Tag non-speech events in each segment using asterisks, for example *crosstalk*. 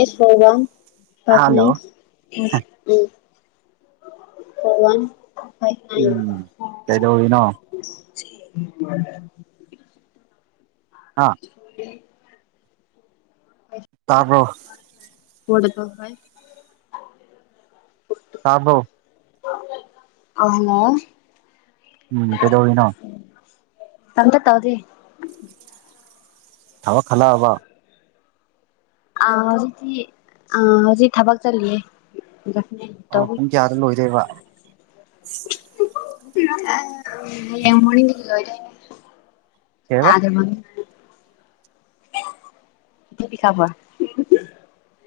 ꯑꯦꯁꯣ *unintelligible* ꯐꯥꯁ ꯋꯤ ꯍꯜꯂꯣ ꯎꯝ ꯑꯣ ꯋꯥꯟ *unintelligible* ꯎꯝ ꯀꯩꯗꯧꯋꯤꯅꯣ *unintelligible* ꯑ *unintelligible* ꯇꯥꯕ꯭ꯔꯣ ꯐꯣꯔ *unintelligible* ꯇꯥꯕ꯭ꯔꯣ ꯑꯥ ꯍꯜꯂꯣ ꯎꯝ ꯀꯩꯗꯧꯔꯤꯅꯣ ꯀꯩꯝꯇ ꯇꯧꯗꯦ ꯊꯕꯛ ꯍꯜꯂꯛꯑꯕ ꯑ ꯍꯧꯖꯤꯛꯇꯤ ꯑ ꯍꯧꯖꯤꯛ ꯊꯕꯛ ꯆꯠꯂꯤꯌꯦ ꯑ ꯇꯧꯕꯤ ꯄꯨꯡ ꯀꯌꯥꯗ ꯂꯣꯏꯗꯣꯢꯕ ꯍꯌꯦꯡ ꯃꯣꯔꯅꯤꯡ ꯂꯣꯢꯗꯣꯢꯅꯦ ꯀꯩꯕ ꯇꯥꯗ *unintelligible* ꯄꯤꯈꯥꯕ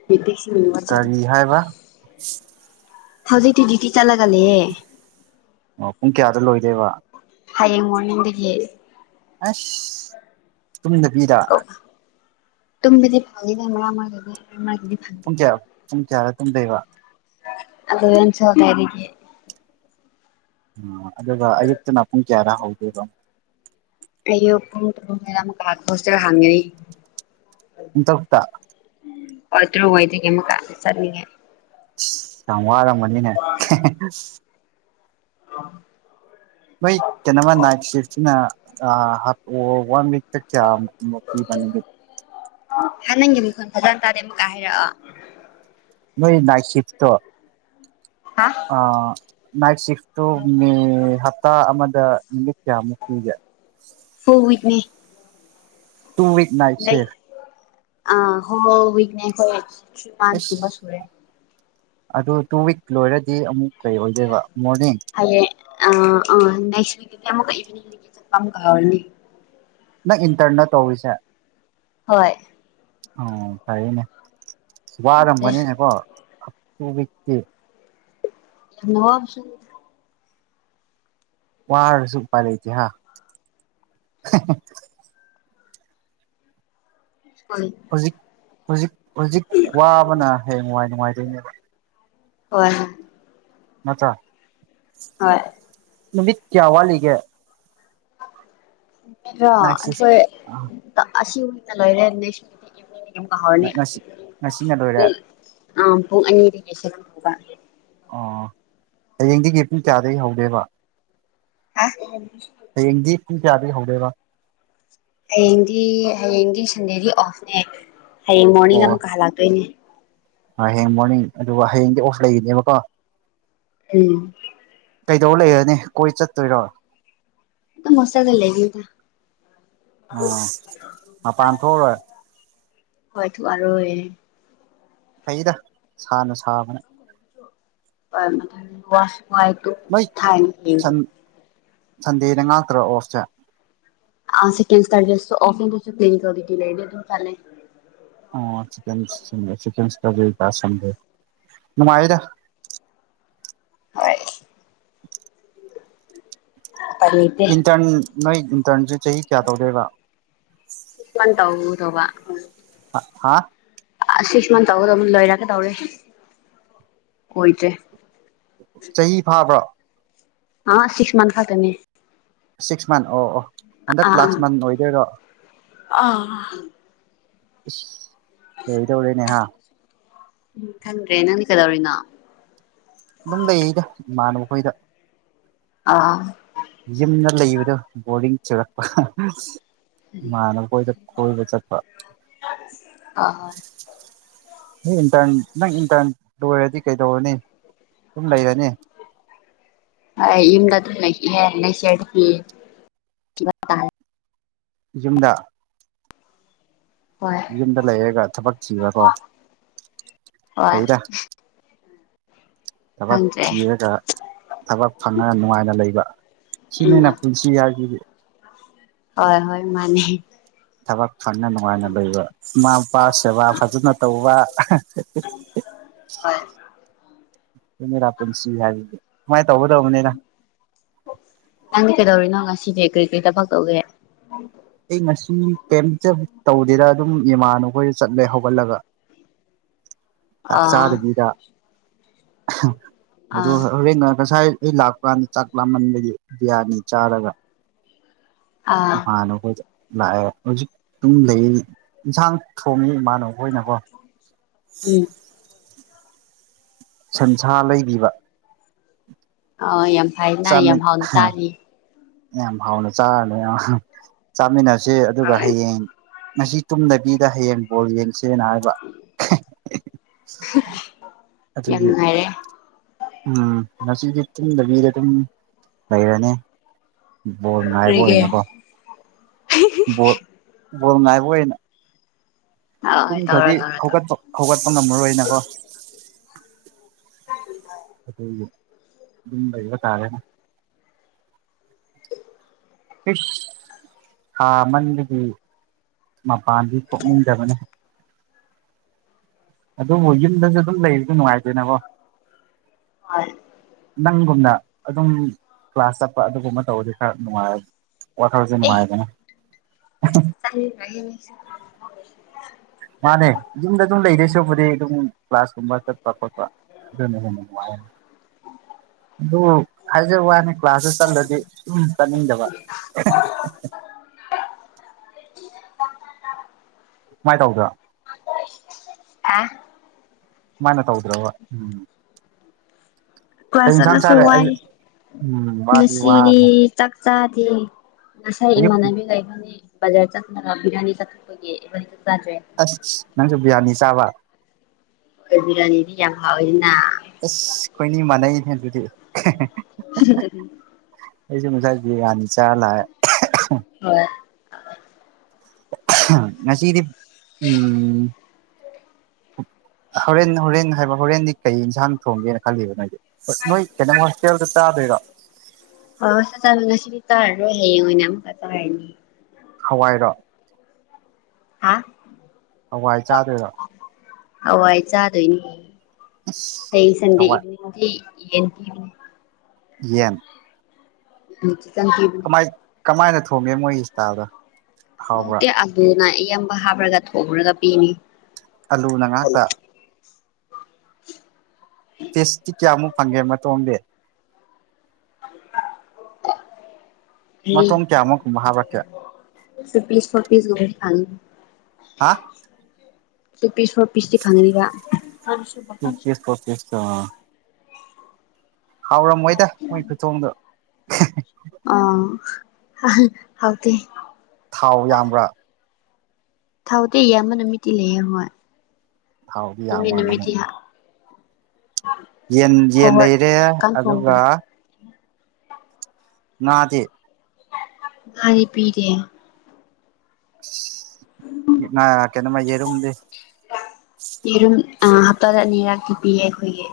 ꯄꯤꯄꯤꯁ ꯀꯔꯤ ꯍꯥꯏꯕ ꯍꯧꯖꯤꯛꯇꯤ ꯗꯤꯌꯨꯇꯤ ꯆꯠꯂꯒꯂꯩꯌꯦ ꯑꯣ ꯄꯨꯡ ꯀꯌꯥꯗ ꯂꯣꯏꯗꯣꯢꯕ ꯍꯌꯦꯡ ꯃꯣꯔꯅꯤꯡꯗꯒꯤ ꯑꯁ ꯇꯨꯝꯗꯕꯤꯗ ꯑꯣ ꯇꯨꯝꯕꯗꯤ ꯐꯪꯉꯤꯗ ꯃꯔ ꯃꯔꯛꯇꯗꯤ ꯃꯔꯛ ꯃꯔꯛꯇꯗꯤ ꯐꯪꯗꯦ ꯄꯨꯡ ꯀ꯭ꯌꯥ ꯄꯨꯡ ꯀꯌꯥꯗ ꯇꯨꯝꯗꯣꯢꯕ ꯑꯦꯜꯚꯦꯟ ꯇ꯭ꯋꯦꯜꯐ ꯗꯥꯢꯗꯒꯤ ꯑ ꯑꯗꯨꯒ ꯑꯌꯨꯛꯇꯅ ꯄꯨꯡ ꯀꯌꯥꯗ ꯍꯧꯗꯨꯏꯕ ꯑꯌꯨꯛ ꯄꯨꯡ ꯇꯔꯨꯛ *unintelligible* ꯍꯣꯁꯇꯦꯜ ꯍꯥꯡꯉꯩ ꯄꯨꯡ ꯇꯧꯛꯇ ꯍꯣꯢ ꯇ꯭ꯔꯨꯛꯋꯥꯢꯗꯒꯤ ꯑꯃꯨꯛꯀ ꯆꯠꯅꯤꯡꯉꯦ ꯁꯤ ꯌꯥꯝ ꯋꯥꯔꯝꯒꯅꯤꯅꯦ ꯈꯦꯍ ꯍꯦ ꯃꯣꯏ ꯀꯩꯅꯣꯃ ꯅꯥꯏꯠ ꯁꯤꯐꯁꯤꯅ ꯑꯥ ꯍꯥꯞ ꯑꯣ ꯋꯥꯟ ꯋꯤꯛ ꯗꯦꯠ ꯀꯌꯥ ꯃꯣ ꯃꯣꯛ ꯄꯤꯕ ꯅꯣꯢꯗꯤ ꯍꯥ ꯅꯪꯒꯤ ꯃꯈꯣꯟ ꯐꯖꯟ ꯇꯥꯗꯦ ꯑꯃꯨꯛꯀ ꯍꯥꯏꯔꯛꯑꯣ ꯅꯣꯏ ꯅꯥꯢꯠꯁꯤꯐꯇꯣ ꯍꯥ ꯑ ꯅꯥꯢꯠ ꯁꯤꯐꯇꯣ ꯃꯦ ꯍꯥꯞꯇꯥ ꯑꯃ ꯗ ꯅꯨꯃꯤꯠ ꯀꯌꯥꯃꯨꯛꯄꯤꯒꯦ ꯐꯨꯜ ꯋꯤꯛꯅꯤ ꯇꯨꯋꯤꯛ ꯅꯥꯢꯠ ꯁꯤꯐ ꯑꯥ ꯍꯣ ꯋꯤꯛꯅꯦ ꯍꯣꯏ *unintelligible* ꯑꯁ ꯀꯨꯝꯕ ꯁꯨꯔꯦ ꯑꯗꯨ ꯇꯨ ꯋꯤꯛ ꯂꯣꯏꯔꯗꯤ ꯑꯃꯨꯛ ꯀꯩ ꯑꯣꯏꯗꯣꯏꯕ ꯃꯣꯔꯅꯤꯡ ꯍꯌꯦꯡ ꯑꯥ ꯑ ꯅꯦꯁꯠꯀꯤꯗꯤ ꯢꯚꯤꯅꯤꯡꯗꯒꯤ ꯆꯠꯄ ꯑꯃꯨꯛꯀ ꯍꯧꯔꯅꯤ ꯅꯪ ꯏꯟꯇ꯭ꯔꯟꯂ ꯇꯧꯔꯤꯁꯦ ꯍꯣꯏ ꯑꯣ ꯐꯔꯤꯅꯦ ꯋꯥꯔꯝꯒꯅꯤꯅꯦꯀꯣ ꯇꯨꯋꯤꯛꯇꯤ *unintelligible* ꯋꯥꯔꯁꯨ ꯎꯄꯥꯢ ꯂꯩꯇꯦ ꯍꯥ ꯍꯦꯍꯦ ꯍꯣꯢ ꯍꯨꯖꯤꯛ ꯍꯨꯖꯤꯛ ꯋꯥꯕꯅ ꯍꯌꯦꯡꯋꯥꯢ ꯅꯨꯡꯉꯥꯏꯗꯨꯏꯅꯦꯕ ꯍꯣꯏ ꯍꯣꯏ ꯅꯠꯇ꯭ꯔ ꯍꯣꯏ ꯅꯨꯃꯤꯠ ꯀ꯭ꯌꯥ ꯋꯥꯠꯂꯤꯒꯦ ꯃꯤꯠꯔꯣ ꯅꯥꯏꯠ ꯑꯩꯈꯣꯏ ꯁꯤꯐ ꯑꯁꯤꯅ ꯂꯣꯢꯔꯦ *unintelligible* ꯑꯃꯨꯛꯀ ꯍꯧꯔꯅꯤ ꯉꯁꯤ ꯉꯁꯤꯅ ꯂꯣꯏꯔꯦ ꯄꯨꯡ ꯑ ꯄꯨꯡ ꯑꯅꯤꯗꯒꯤ ꯁꯦꯚꯦꯟꯐꯥꯎꯕ ꯑꯣ ꯍꯌꯦꯡꯗꯒꯤ ꯄꯨꯡ ꯀꯌꯥꯗꯒꯤ ꯍꯧꯗꯣꯢꯕ ꯑ ꯄꯨꯡ ꯀ꯭ꯌꯥꯗꯩ ꯍꯧꯗꯣꯢꯕ ꯍꯌꯦꯡꯗꯤ ꯍꯌꯦꯡꯗꯤ ꯁꯟꯗꯦꯗꯤ ꯑꯣꯐꯅꯦ ꯍꯌꯦꯡ ꯑꯣ ꯃꯣꯔꯅꯤꯡꯗ ꯑꯃꯨꯛꯀ ꯍꯜꯂꯥꯛꯇꯣꯏꯅꯦ *unintelligible* ꯍꯌꯦꯡ ꯃꯣꯔꯅꯤꯡ ꯑꯗꯨꯒ ꯍꯌꯦꯡꯗꯤ ꯑꯣꯐ ꯂꯩꯒꯅꯤꯕꯀꯣ ꯎꯝ ꯀꯩꯗꯧꯂꯩꯔꯅꯤ ꯀꯣꯏ ꯆꯠꯇꯣꯏꯔꯣ ꯑꯗꯨꯝ ꯍꯣꯁꯇꯦꯜꯗ ꯂꯩꯅꯤꯗ ꯑꯣ ꯃꯄꯥꯟ ꯊꯣꯛꯑꯔꯣꯏ ꯍꯣꯢ ꯊꯣꯛꯑꯔꯣꯢ ꯐꯩꯌꯦꯗ ꯁꯥꯅ ꯁꯥꯕꯅꯦ ꯑ ꯋꯥꯁꯨ ꯋꯥꯢ ꯇꯨꯝ ꯅꯣꯏ *unintelligible* ꯌꯦꯡꯒꯦ ꯁꯟꯗꯦꯗ ꯉꯥꯛꯇꯔꯣ ꯑꯣꯐꯁꯦ ꯑ ꯁꯦꯀꯦꯟꯁꯇꯔꯗꯦꯁꯨ ꯑꯣꯐꯅꯦ ꯑꯗꯣ *unintelligible* ꯂꯩꯗꯤ ꯑꯗꯨꯝ ꯆꯦꯠꯂꯦ ꯑꯣ ꯁꯦꯀꯦꯟ *unintelligible* ꯁꯦꯀꯦꯟ *unintelligible* ꯁꯟꯗꯦ ꯅꯨꯉꯥꯢꯌꯦꯗ ꯍꯣꯏ ꯎꯄꯥꯏ ꯂꯩꯇꯦ ꯏꯟꯇ꯭ꯔꯟ ꯅꯣꯏ ꯏꯟꯇ꯭ꯔꯟꯁꯦ ꯆꯍꯤ ꯀꯌꯥ ꯇꯧꯗꯣꯢꯕ ꯗꯧꯕ ꯍꯥ ꯑꯁꯤꯁꯃꯥ ꯇꯧꯒꯗꯧꯕ ꯂꯣꯏꯔꯛꯒꯇꯧꯔꯦ ꯀꯨꯢꯗ꯭ꯔꯦ ꯆꯍꯤ ꯐꯥꯕ꯭ꯔꯣ ꯑ ꯁꯤꯛꯁ ꯃꯟ ꯈꯛꯇꯅꯦ ꯁꯤꯛꯁ ꯃꯟ ꯑꯣ ꯑꯣ ꯍꯟꯗꯛ ꯑꯥ ꯑꯥ ꯂꯥꯁ ꯃꯟ ꯑꯣꯏꯗꯣꯏꯔꯣ ꯑꯥ *unintelligible* ꯂꯣꯢꯗꯧꯔꯦꯅꯦ ꯍꯥꯥ ꯎꯝ ꯈꯪꯗ꯭ꯔꯦ ꯅꯪꯗꯤ ꯀꯗꯧꯔꯤꯅꯣ ꯑꯗꯨꯝ ꯂꯩꯔꯤꯗ ꯏꯃꯥꯟꯕꯈꯣꯏꯗ ꯑꯥ ꯌꯨꯝꯗ ꯂꯩꯕꯗꯣ ꯕꯣꯔꯤꯡ ꯆꯨꯔꯛꯄ ꯃꯥꯟꯅꯕ ꯍꯣꯏꯗ ꯀꯣꯏꯕ ꯆꯠꯄ ꯑꯥ *unintelligible* ꯏꯟꯇꯔ ꯅꯪ ꯏꯟꯇ꯭ꯔꯟ ꯂꯣꯏꯔꯗꯤ ꯀꯩꯗꯧꯔꯅꯤ ꯗꯨꯝ ꯂꯩꯔꯅꯤ ꯑꯩ ꯌꯨꯝꯗ ꯑꯗꯨꯝ ꯂꯩꯈꯤꯅꯤ ꯅꯦꯛꯁꯌꯥꯔꯗꯒꯤ ꯊꯤꯕ ꯇꯥꯔꯦ ꯌꯨꯝꯗ ꯍꯣꯏ ꯌꯨꯝꯗ ꯂꯩꯔꯒ ꯊꯕꯛ ꯊꯤꯕꯀꯣ ꯍꯣꯏ ꯐꯩꯗ ꯊꯕꯛ ꯈꯪꯗ꯭ꯔꯦ ꯊꯤꯔꯒ ꯊꯕꯛ ꯐꯪꯉ ꯅꯨꯡꯉꯥꯏꯅ ꯂꯩꯕ ꯎꯝ ꯁꯤꯅꯤꯅ ꯄꯨꯟꯁꯤ ꯍꯥꯏꯕꯁꯤꯗꯤ ꯍꯣꯏ ꯍꯣꯏ ꯃꯥꯅꯦ ꯊꯕꯛ ꯐꯪꯅ ꯅꯨꯡꯉꯥꯏꯅ ꯂꯩꯕ ꯃꯥ ꯄꯥ ꯁꯦꯕꯥ ꯐꯖꯅ ꯇꯧꯕ ꯍꯣꯏ *unintelligible* *unintelligible* ꯗ ꯄꯨꯟꯁꯤ ꯍꯥꯏꯕꯗꯤ ꯁꯨꯃꯥꯏ ꯇꯧꯒꯗꯧꯕꯅꯦꯗ ꯅꯪꯗꯤ ꯀꯩꯗꯧꯔꯤꯅꯣ ꯉꯁꯤꯗꯤ ꯀ꯭ꯔꯤ ꯀ꯭ꯔꯤ ꯊꯕꯛ ꯇꯧꯒꯦ ꯑꯩ ꯉꯁꯤ ꯀꯩꯝꯆ ꯇꯧꯗꯦꯗ ꯑꯗꯨꯝ ꯏꯃꯥꯅꯕꯈꯣꯏ ꯆꯠꯂꯦ ꯍꯧꯒꯠꯂꯒ ꯑꯥ ꯆꯥꯛꯆꯥꯗꯕꯤꯗ *unintelligible* ꯑꯗꯣ ꯑꯥ ꯍꯣꯔꯦꯟꯅ ꯉꯁꯥꯏ ꯑꯩ ꯂꯥꯛꯄꯥꯟꯗ ꯆꯥꯛ ꯂꯥꯃꯟꯕꯒꯤ ꯕꯤꯔꯌꯥꯅꯤ ꯆꯥꯔꯒ ꯑꯥ ꯏꯃꯥꯅꯕ ꯍꯣꯢꯗ ꯂꯥꯛꯑꯦ ꯍꯧꯖꯤꯛ ꯑꯗꯨꯝ ꯂꯩ ꯏꯟꯁꯥꯡ ꯊꯣꯡꯉꯤ ꯏꯃꯥꯟꯅꯕ ꯍꯣꯏꯅꯀꯣ ꯎꯝ ꯁꯟꯁꯥ ꯂꯩꯕꯤꯕ ꯑꯣ ꯌꯥꯝ ꯐꯩꯅꯥ ꯌꯥꯝ ꯆꯥꯃꯤꯟ ꯍꯥꯎꯅ ꯆꯥꯅꯤ ꯌꯥꯝ ꯍꯥꯎꯅ ꯆꯥꯔꯅꯤ ꯑꯍꯥ ꯆꯥꯃꯤꯟꯅꯁꯦ ꯑꯗꯨꯒ ꯍꯣꯏ ꯍꯌꯦꯡ ꯉꯁꯤ ꯇꯨꯝꯗꯕꯤꯗ ꯍꯌꯦꯡ ꯕꯣꯜ ꯌꯦꯡ ꯁꯦꯅ ꯍꯥꯏꯕ *unintelligible* ꯌꯥꯝ ꯑꯗꯨꯒꯤ ꯅꯨꯡꯉꯥꯏꯔꯦ ꯎꯝ ꯉꯁꯤꯗꯤ ꯇꯨꯝꯗꯕꯤꯗ ꯑꯗꯨꯝ ꯂꯩꯔꯅꯤ ꯕꯣꯜ ꯉꯥꯏꯕ ꯑꯣꯏꯅꯀꯣ ꯕꯣꯜ ꯍꯤꯍꯤꯍꯤ *unintelligible* ꯕꯣꯜ ꯉꯥꯏꯕ ꯑꯣꯏꯅ ꯍꯣꯏ ꯍꯣꯏ ꯇꯧꯔꯣ ꯇꯨꯝꯈ꯭ꯔꯗꯤ ꯇꯧꯔꯣ ꯇꯧꯔꯣ ꯍꯧꯒꯠꯄ ꯍꯧꯒꯠꯄ ꯉꯝꯃꯔꯣꯏꯅꯀꯣ ꯑꯗꯨꯒꯤ ꯁꯨꯝ ꯂꯩꯕ ꯇꯥꯔꯦ ꯏꯁ ꯊꯥ ꯑꯃꯟꯗꯒꯤ ꯃꯄꯥꯟꯗꯤ ꯊꯣꯛꯅꯤꯡꯗꯕꯅꯦ ꯑꯗꯨꯕꯨ ꯌꯨꯝꯗꯁꯨ ꯑꯗꯨꯝ ꯂꯩꯕꯗꯨ ꯅꯨꯡꯉꯥꯏꯗꯦꯅꯀꯣ ꯍꯣꯏ ꯅꯪꯒꯨꯝꯅ ꯑꯗꯨꯝ ꯀ꯭ꯂꯥꯁ ꯆꯠꯄ ꯑꯗꯨꯒꯨꯝꯕ ꯇꯧꯔꯗꯤ ꯈꯔ ꯅꯨꯡꯉꯥꯏꯔ ꯋꯈꯜꯁꯦ ꯅꯨꯡꯉꯥꯏꯗꯅ *unintelligible* ꯃꯥꯅꯦ ꯌꯨꯝꯗ ꯑꯗꯨꯝ ꯂꯩꯗꯣꯏ ꯁꯔꯨꯛꯄꯨꯗꯤ ꯑꯗꯨꯝ ꯀ꯭ꯂꯥꯁꯀꯨꯝꯕ ꯆꯠꯄ ꯈꯣꯠꯄ ꯑꯗꯨꯅ ꯍꯦꯟꯅ ꯅꯨꯡꯉꯥꯏ ꯑꯗꯨꯝ ꯍꯥꯏꯖꯕ ꯋꯥꯅꯤ ꯀ꯭ꯂꯥꯁꯇ ꯆꯟꯂꯗꯤ ꯁꯨꯝ ꯆꯠꯅꯤꯡꯗꯕ *unintelligible* ꯃꯥꯏ ꯇꯧꯗ꯭ꯔꯣ ꯍꯥ ꯃꯥꯢꯅ ꯇꯧꯗ꯭ꯔꯕ ꯎꯝ ꯀꯩ ꯀ꯭ꯂꯥꯁ ꯏꯟꯁꯥꯡ ꯆꯠꯂꯁꯨ ꯆꯥꯔꯦ ꯋꯥꯏ ꯑꯌꯨꯛ ꯎꯝ ꯋꯥꯗꯤ ꯉꯁꯤꯗꯤ ꯋꯥꯔꯦ ꯆꯛ ꯆꯥꯗꯦ ꯉꯁꯥꯏ ꯑꯌꯨꯛ ꯏꯃꯥꯅꯕꯤꯒ ꯢꯕꯅꯤ ꯕꯖꯥꯔ ꯆꯠ ꯕꯤꯔꯌꯥꯅꯤ ꯆꯥꯊꯣꯛꯄꯒꯤ ꯆꯥꯗ꯭ꯔꯦ ꯑꯁ ꯅꯪꯁꯨ ꯕꯤꯔꯌꯥꯅꯤ ꯆꯥꯕ ꯍꯣꯏ ꯕ꯭ꯔꯤꯌꯥꯅꯤꯗꯤ ꯌꯥꯝ ꯍꯥꯎꯋꯦ *unintelligible* ꯍꯦꯍꯦ *unintelligible* ꯑꯩꯖꯨ ꯉꯁꯥꯏ ꯕꯤꯔꯌꯥꯅꯤ ꯆꯥꯔ ꯂꯥꯛꯑꯦ *unintelligible* ꯍꯣꯏ *unintelligible* ꯉꯁꯤꯗꯤ ꯎꯝ ꯍꯣꯔꯦꯟ ꯍꯣꯔꯦꯟ ꯍꯥꯏꯕ ꯍꯣꯔꯦꯟꯗꯤ ꯀꯩ ꯏꯟꯁꯥꯡ ꯊꯣꯡꯒꯦꯅ ꯈꯜꯂꯤꯕ ꯅꯣꯏꯗꯤ ꯅꯣꯏ ꯀꯩꯅꯣ ꯍꯣꯁꯇꯦꯜꯗ ꯆꯥꯗꯣꯢꯔꯣ ꯑꯁ *unintelligible* ꯉꯁꯤꯗꯤ ꯆꯥꯔꯔꯣꯏ ꯍꯌꯦꯡ ꯑꯣꯏꯅ ꯑꯃꯨꯛꯀ ꯆꯥꯔꯅꯤ ꯍꯋꯥꯏꯔꯣ ꯍꯥ ꯍꯋꯥꯏ ꯆꯥꯗꯣꯏꯔꯣ ꯍꯋꯥꯏ ꯆꯥꯗꯣꯏꯅꯤ ꯑꯁ ꯍꯌꯦꯡ ꯁꯟꯗꯦ ꯍꯋꯥꯏ ꯏꯚꯤꯅꯤꯡ *unintelligible* ꯌꯦꯟ ꯄꯤꯕꯅꯦ ꯌꯦꯟ ꯑꯝ ꯆꯤꯛꯀꯟ ꯄꯤꯕꯅꯦ ꯀꯃꯥꯏ ꯀꯃꯥꯏꯅ ꯊꯣꯡꯒꯦ ꯃꯣꯏ ꯁ꯭ꯇꯥꯢꯜꯗꯣ ꯍꯥꯎꯇꯦ ꯑꯂꯨꯅ ꯑꯌꯥꯝꯕ ꯍꯥꯞꯔꯒ ꯊꯣꯡꯔꯒ ꯄꯤꯅꯤ ꯑꯂꯨꯅ ꯉꯥꯛꯇ ꯄꯤꯁꯇꯤ ꯀꯌꯥꯃꯨꯛ ꯐꯪꯒꯦ ꯃꯇꯣꯡꯗꯤ *unintelligible* ꯃꯇꯣꯡ ꯀꯌꯥꯃꯨꯛꯀꯨꯝꯕ ꯍꯥꯞꯔꯛꯀꯦ ꯎꯝ ꯄꯤꯁ *unintelligible* ꯐꯪꯉꯦ ꯍꯥ *unintelligible* ꯇꯤ ꯐꯪꯉꯦꯕ ꯇꯨ ꯄꯤꯁ ꯐꯣꯔ ꯄꯤꯁꯇꯣ ꯍꯥꯎꯔꯝꯃꯣꯏꯗ ꯃꯣꯏ ꯈꯨꯊꯣꯡꯗꯣ *unintelligible* ꯑ ꯍꯍꯥ ꯍꯥꯎꯇꯦ ꯊꯥꯎ ꯌꯥꯝꯕ꯭ꯔꯥ ꯊꯥꯎꯇꯤ ꯌꯥꯝꯕ ꯅꯨꯃꯤꯠꯇꯤ ꯂꯩꯌꯦ ꯍꯣꯢ ꯊꯥꯎꯗꯤ ꯌꯥꯝꯔꯝꯒꯅꯤ ꯌꯦꯟ ꯌꯦꯟ ꯂꯩꯔꯦ ꯐꯣꯔꯋꯥꯔꯗ ꯀꯥꯡꯁꯣꯡꯗꯣ ꯑꯗꯨꯒ ꯉꯥꯗꯤ ꯉꯥꯗꯤ ꯄꯤꯗꯦ ꯑꯁ *unintelligible* ꯀꯩꯅꯣꯃ ꯌꯦꯔꯨꯝꯗꯤ ꯌꯦꯔꯨꯝ ꯑ ꯍꯞꯇꯥꯗ ꯑꯅꯤꯔꯛꯇꯤ ꯄꯤꯌꯦ ꯑꯩꯈꯣꯏꯒꯤ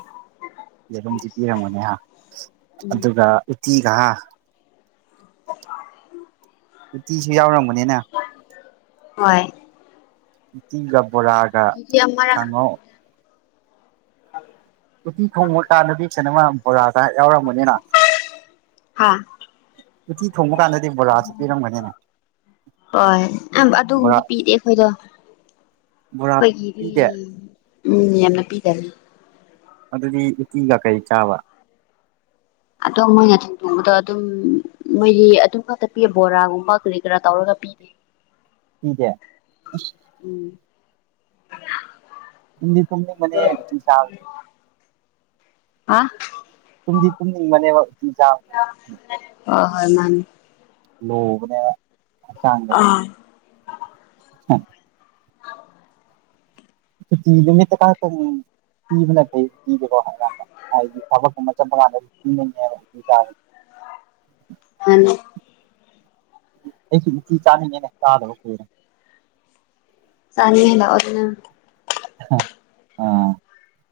ꯌꯦꯔꯨꯝꯗꯤ ꯄꯤꯔꯝꯒꯅꯦꯍꯥ ꯎꯝ ꯑꯗꯨꯒ ꯎꯇꯤꯒꯍꯥ ꯎꯠꯇꯤꯁꯨ ꯌꯥꯎꯔꯝꯒꯅꯦꯅ ꯍꯣꯢ ꯎꯇꯤꯒ ꯕꯣꯔꯥꯒ ꯑꯃꯔꯛ ꯀꯥꯡꯍꯧ *inaudible* ꯎꯠꯇꯤ ꯊꯣꯡꯕ ꯀꯥꯟꯗꯗꯤ ꯀꯩꯅꯣꯃ ꯕꯣꯔꯥꯒ ꯌꯥꯎꯔꯝꯒꯅꯦꯅ ꯍꯥꯥ ꯎꯠꯇꯤ ꯊꯣꯡꯕꯀꯥꯟꯗ ꯍꯣꯏ ꯑꯝ ꯕꯣꯔꯥ ꯑꯗꯨꯒꯨꯝꯗꯤ ꯄꯤꯗꯦ ꯑꯈꯣꯏꯗꯣ ꯕꯣꯔꯥ ꯈꯣꯏꯒꯤꯗꯤ ꯄꯤꯗꯦ ꯎꯝ ꯌꯥꯝꯅ ꯄꯤꯗꯅꯦ ꯑꯗꯨꯗꯤ ꯎꯇꯤꯒ ꯀꯩ ꯆꯥꯕ ꯑꯗꯣ ꯃꯣꯏ *unintelligible* ꯊꯣꯡꯕꯗꯣ ꯑꯗꯨꯝ ꯃꯣꯏꯒꯤ ꯑꯗꯨꯉꯥꯛꯇꯄꯤ ꯕꯣꯔꯥꯒꯨꯝꯕ ꯀꯔꯤ ꯀꯔꯥ ꯇꯧꯔꯒ ꯄꯤꯗꯦ ꯄꯤꯗꯦ ꯑꯁ ꯎꯝ ꯇꯨꯝꯗꯤ ꯇꯨꯝꯅꯤꯡꯕꯅꯦ ꯎꯇꯤ ꯆꯥꯕꯁꯦ ꯑ ꯇꯨꯝꯗꯤ ꯇꯨꯝꯅꯤꯡꯕꯅꯦꯕ ꯎꯇꯤ ꯆꯥꯕꯁꯦ ꯍꯣꯢ ꯃꯥꯟꯅꯦ ꯃꯨꯕꯅꯦꯕ ꯑꯥ ꯍꯝ *unintelligible* ꯄꯤꯕꯅꯐꯩ ꯇꯤꯖꯦꯀꯣ *unintelligible* ꯍꯥꯏꯗꯤ ꯊꯕꯛꯀꯨꯝꯕ ꯆꯠꯄ ꯀꯥꯟꯗ *unintelligible* ꯆꯥꯕ ꯃꯥꯅꯤ ꯑꯩꯁꯨ ꯎꯠꯇꯤ ꯆꯥꯅꯤꯡꯉꯦꯗ ꯆꯥꯗꯕ ꯀꯨꯢꯔꯦ ꯆꯥꯅꯤꯡꯉꯩ ꯂꯥꯛꯑꯣꯗꯅ *unintelligible*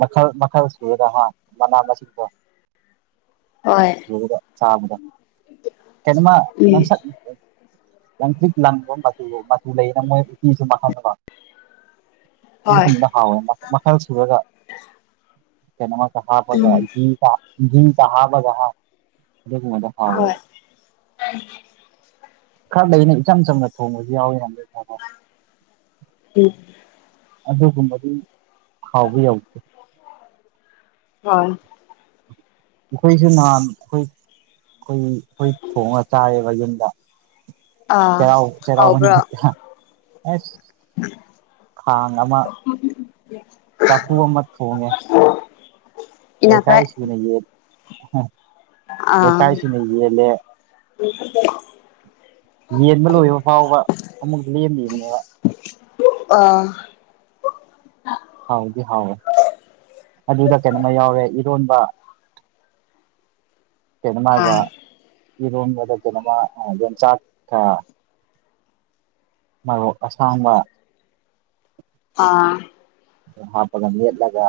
ꯃꯈꯜ ꯃꯈꯜ ꯁꯨꯨꯔꯒ ꯍꯥ ꯃꯅꯥ ꯃꯁꯤꯡꯗꯣ ꯍꯣꯏ ꯁꯨꯔꯒ ꯆꯥꯕꯗꯣ ꯀꯩꯅꯣꯃ ꯎꯝ ꯉꯥꯡꯁꯛ ꯂꯪꯇ꯭ꯔꯤꯛ ꯂꯪꯕ ꯃꯆꯨ ꯃꯆꯨ ꯂꯩꯌꯦꯅ ꯃꯣꯏ ꯎꯇꯤꯁꯨ ꯃꯈꯜ *unintelligible* ꯍꯣꯏ ꯑꯗꯨꯒꯨꯝꯕ ꯍꯥꯎꯋꯦ ꯃ ꯃꯈꯜ ꯁꯨꯔꯒ ꯀꯩꯅꯣꯃ ꯍꯥꯞꯄꯒ ꯎꯝ ꯒꯤꯒ ꯒꯤꯒ ꯍꯥꯞꯄꯒ ꯍꯥ ꯑꯗꯨꯒꯨꯝꯕꯗꯣ ꯍꯣꯏ ꯍꯥꯎꯋꯦꯕ ꯈꯔ ꯂꯩꯅ ꯏꯆꯝ ꯆꯝꯅ ꯊꯣꯡꯕꯁꯨ ꯌꯥꯎꯋꯤꯅ ꯎꯝ ꯑꯗꯨꯒꯨꯝꯕꯗꯤ ꯍꯥꯎꯕ ꯌꯧꯗꯦ ꯍꯣꯏ ꯑꯩꯈꯣꯏꯁꯨ ꯅꯍꯥꯟ ꯑꯩꯈꯣꯏ ꯑꯩꯈꯣꯏ ꯈꯣꯏ ꯊꯣꯡꯉꯒ ꯆꯥꯏꯌꯦꯕ ꯌꯨꯝꯗ ꯑꯥ ꯆꯦꯔꯥꯎ ꯆꯩꯔꯥꯎꯕ ꯍꯥꯎꯕ꯭ꯔꯣ ꯅꯨꯃꯤꯠꯇ ꯑꯁ ꯈꯥꯡ ꯑꯃ ꯆꯥꯐꯨ ꯑꯃ ꯊꯣꯡꯉꯦ ꯏꯅꯥ ꯂꯩꯀꯥꯢ ꯐ꯭ꯔꯥꯏ ꯁꯨꯅ ꯌꯦꯜ ꯑꯍꯥ ꯑꯥ ꯂꯩꯀꯥꯏꯁꯨꯅ ꯌꯦꯜꯂꯦ ꯌꯦꯟꯕ ꯂꯣꯏꯕ ꯐꯥꯎꯕ ꯑꯃꯨꯛ ꯂꯦꯝꯃꯤꯕꯅꯦꯕ ꯑꯥ ꯍꯥꯎꯗꯤ ꯍꯥꯎꯋꯦ ꯑꯗꯨꯗ ꯀꯩꯅꯣꯝꯃ ꯌꯥꯎꯔꯦ ꯏꯔꯣꯟꯕ *inaudible* ꯑꯥ ꯀꯩꯅꯣꯃꯒ ꯏꯔꯣꯟꯕꯗ ꯀꯩꯅꯣꯃ ꯑꯥ ꯌꯣꯟꯆꯥꯛꯀ ꯃꯔꯣꯛ ꯑꯁꯥꯡꯕ ꯑꯥ ꯃ ꯍꯥꯛꯄꯒ ꯃꯦꯠꯂꯒ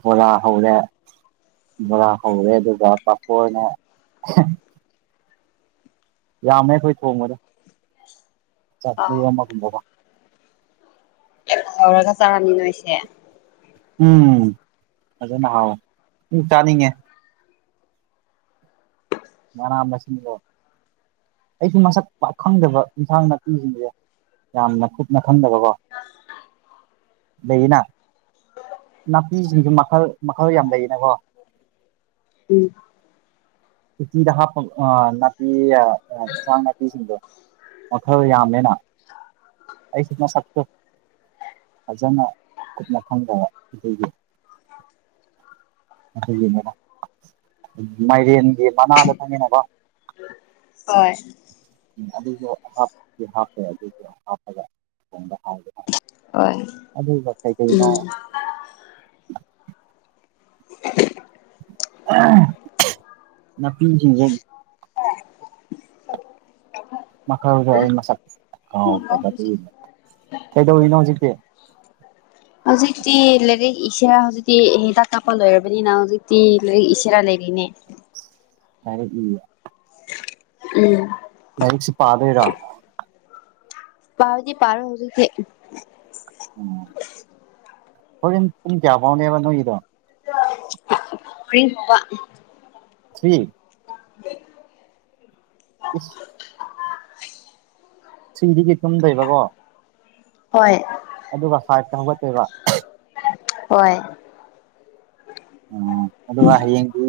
ꯕꯣꯔꯥ ꯍꯧꯔꯦ ꯕꯣꯔꯥ ꯍꯧꯔꯦ ꯑꯗꯨ ꯒ ꯄꯥꯐꯣꯔꯅ ꯑꯍꯦꯝ ꯌꯥꯝꯃꯦ ꯑꯩꯈꯣꯏ ꯊꯣꯡꯕꯗꯣ ꯆꯥꯐꯨ ꯑꯃꯒꯨꯝꯕ ꯀꯣ ꯇꯧꯔꯒ ꯆꯥꯔꯝꯅꯤ ꯅꯣꯏꯁꯦ ꯎꯝ ꯐꯖꯅ ꯍꯥꯎꯋꯦ ꯎꯝ ꯆꯥꯅꯤꯡꯉꯦ ꯃꯅꯥ ꯃꯁꯤꯡꯗꯣ ꯑꯩꯁꯨ ꯃꯁꯛ ꯄꯥꯛ ꯈꯪꯗꯕ ꯏꯟꯁꯥꯡ ꯅꯥꯄꯤꯁꯤꯡꯁꯦ ꯌꯥꯝꯅ ꯀꯨꯞꯅ ꯈꯪꯗꯕꯀꯣ ꯂꯩꯌꯦꯅ ꯅꯥꯄꯤꯁꯤꯡꯁꯨ ꯃꯈꯜ ꯃꯈꯜ ꯌꯥꯝ ꯂꯩꯌꯦꯅꯀꯣ ꯎꯝ ꯎꯇꯤꯗ ꯍꯥꯞꯄ ꯑꯥ ꯅꯥꯄꯤ ꯑ ꯏꯟꯁꯥꯡ ꯅꯥꯄꯤꯁꯤꯡꯗꯣ ꯃꯈꯜ ꯌꯥꯝꯃꯦꯅ ꯑꯩꯁꯨ ꯃꯁꯛꯇꯣ ꯐꯖꯅ ꯀꯨꯞꯅ ꯈꯪꯗꯕ ꯑꯗꯨꯒꯤ ꯑꯗꯨꯒꯤꯅꯦꯕ ꯬꯬꯬ꯃꯥꯢꯔꯦꯟ ꯃꯅꯥꯗꯣ ꯈꯪꯉꯦꯅꯥꯀꯣ ꯍꯣꯏ ꯎꯝ ꯑꯗꯨꯁꯨ ꯍꯥꯞꯇꯤ ꯍꯥꯞꯄꯦ ꯑꯗꯨꯁꯨ ꯍꯥꯞꯄꯒ ꯊꯣꯡꯕ ꯍꯥꯎꯕꯅ ꯍꯣꯏ ꯑꯗꯨꯒ ꯀꯩ ꯀꯩꯅꯣ ꯎꯝ *inaudible* ꯑꯍ ꯅꯥꯄꯤꯁꯤꯡꯖꯦ ꯃꯈꯜꯗꯣ ꯑꯩ ꯃꯁꯛ ꯀꯥꯎꯈ꯭ꯔꯕ ꯑꯗꯨꯢꯅꯦ ꯀꯩꯗꯧꯔꯤꯅꯣ ꯍꯧꯖꯤꯛꯇꯤ ꯍꯧꯖꯤꯛꯇꯤ ꯂꯩꯔꯤꯛ ꯏꯁꯦꯔꯥ ꯍꯧꯖꯤꯛꯇꯤ ꯍꯤꯗꯥꯛ ꯀꯥꯞꯄ ꯂꯣꯏꯔꯕꯅꯤꯅ ꯍꯧꯖꯤꯛꯇꯤ ꯂꯩꯔꯤꯛ ꯏꯁꯤꯔꯥ ꯂꯩ ꯑꯅꯦ ꯂꯥꯢꯔꯤꯛ ꯏꯌꯦ ꯎꯝ ꯂꯥꯏꯔꯤꯛꯁꯤ ꯄꯥꯗꯣꯏꯔꯣ ꯄꯥꯕꯗꯤ ꯄꯥꯔꯣꯢ ꯍꯧꯖꯤꯛꯇꯤ ꯎꯝ ꯍꯣꯔꯦꯟ ꯄꯨꯡ ꯀꯌꯥ ꯐꯥꯎꯅꯦꯕ ꯅꯣꯏꯒꯤꯗꯣ ꯃꯔꯤ ꯐꯥꯎꯕ ꯊ꯭ꯔꯤ *inaudible* ꯏꯁ ꯑꯥ ꯊ꯭ꯔꯤꯗꯤ ꯇꯨꯝꯗꯣꯏꯕꯀꯣ ꯍꯣꯏ ꯑꯗꯨꯒ ꯐꯥꯢꯐꯇ ꯍꯧꯒꯠꯇꯣꯏꯕ ꯍꯣꯏ ꯑꯣ ꯑꯗꯨꯒ ꯍꯌꯦꯡꯗꯤ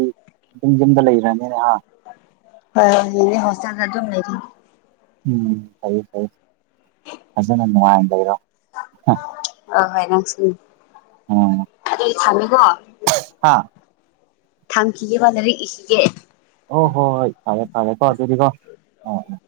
ꯗꯨꯝ ꯌꯨꯝꯗ ꯂꯩꯔꯅꯤꯅꯦ ꯍꯥ ꯍꯣꯏ ꯍꯣꯏ ꯍꯌꯦꯡꯗꯤ ꯍꯣꯁꯇꯦꯜꯗ ꯑꯗꯨꯝ ꯂꯩꯗꯣꯢꯅꯦ ꯎꯝ ꯐꯩ ꯐꯩ ꯐꯖꯅ ꯅꯨꯡꯉꯥꯏ ꯂꯩꯔꯣ ꯑ ꯍꯣꯏ ꯅꯪꯁꯨ ꯑꯗꯨꯗꯤ ꯊꯝꯃꯦꯀꯣ ꯍꯥꯥ ꯊꯝꯈꯤꯒꯦꯕꯥ ꯂꯥꯢꯔꯤꯛ ꯏꯈꯤꯒꯦ ꯑꯣ ꯍꯣꯏ ꯍꯣꯏ ꯐꯔꯦ ꯐꯔꯦꯀꯣ ꯑꯗꯨꯗꯤꯀꯣ *unintelligible*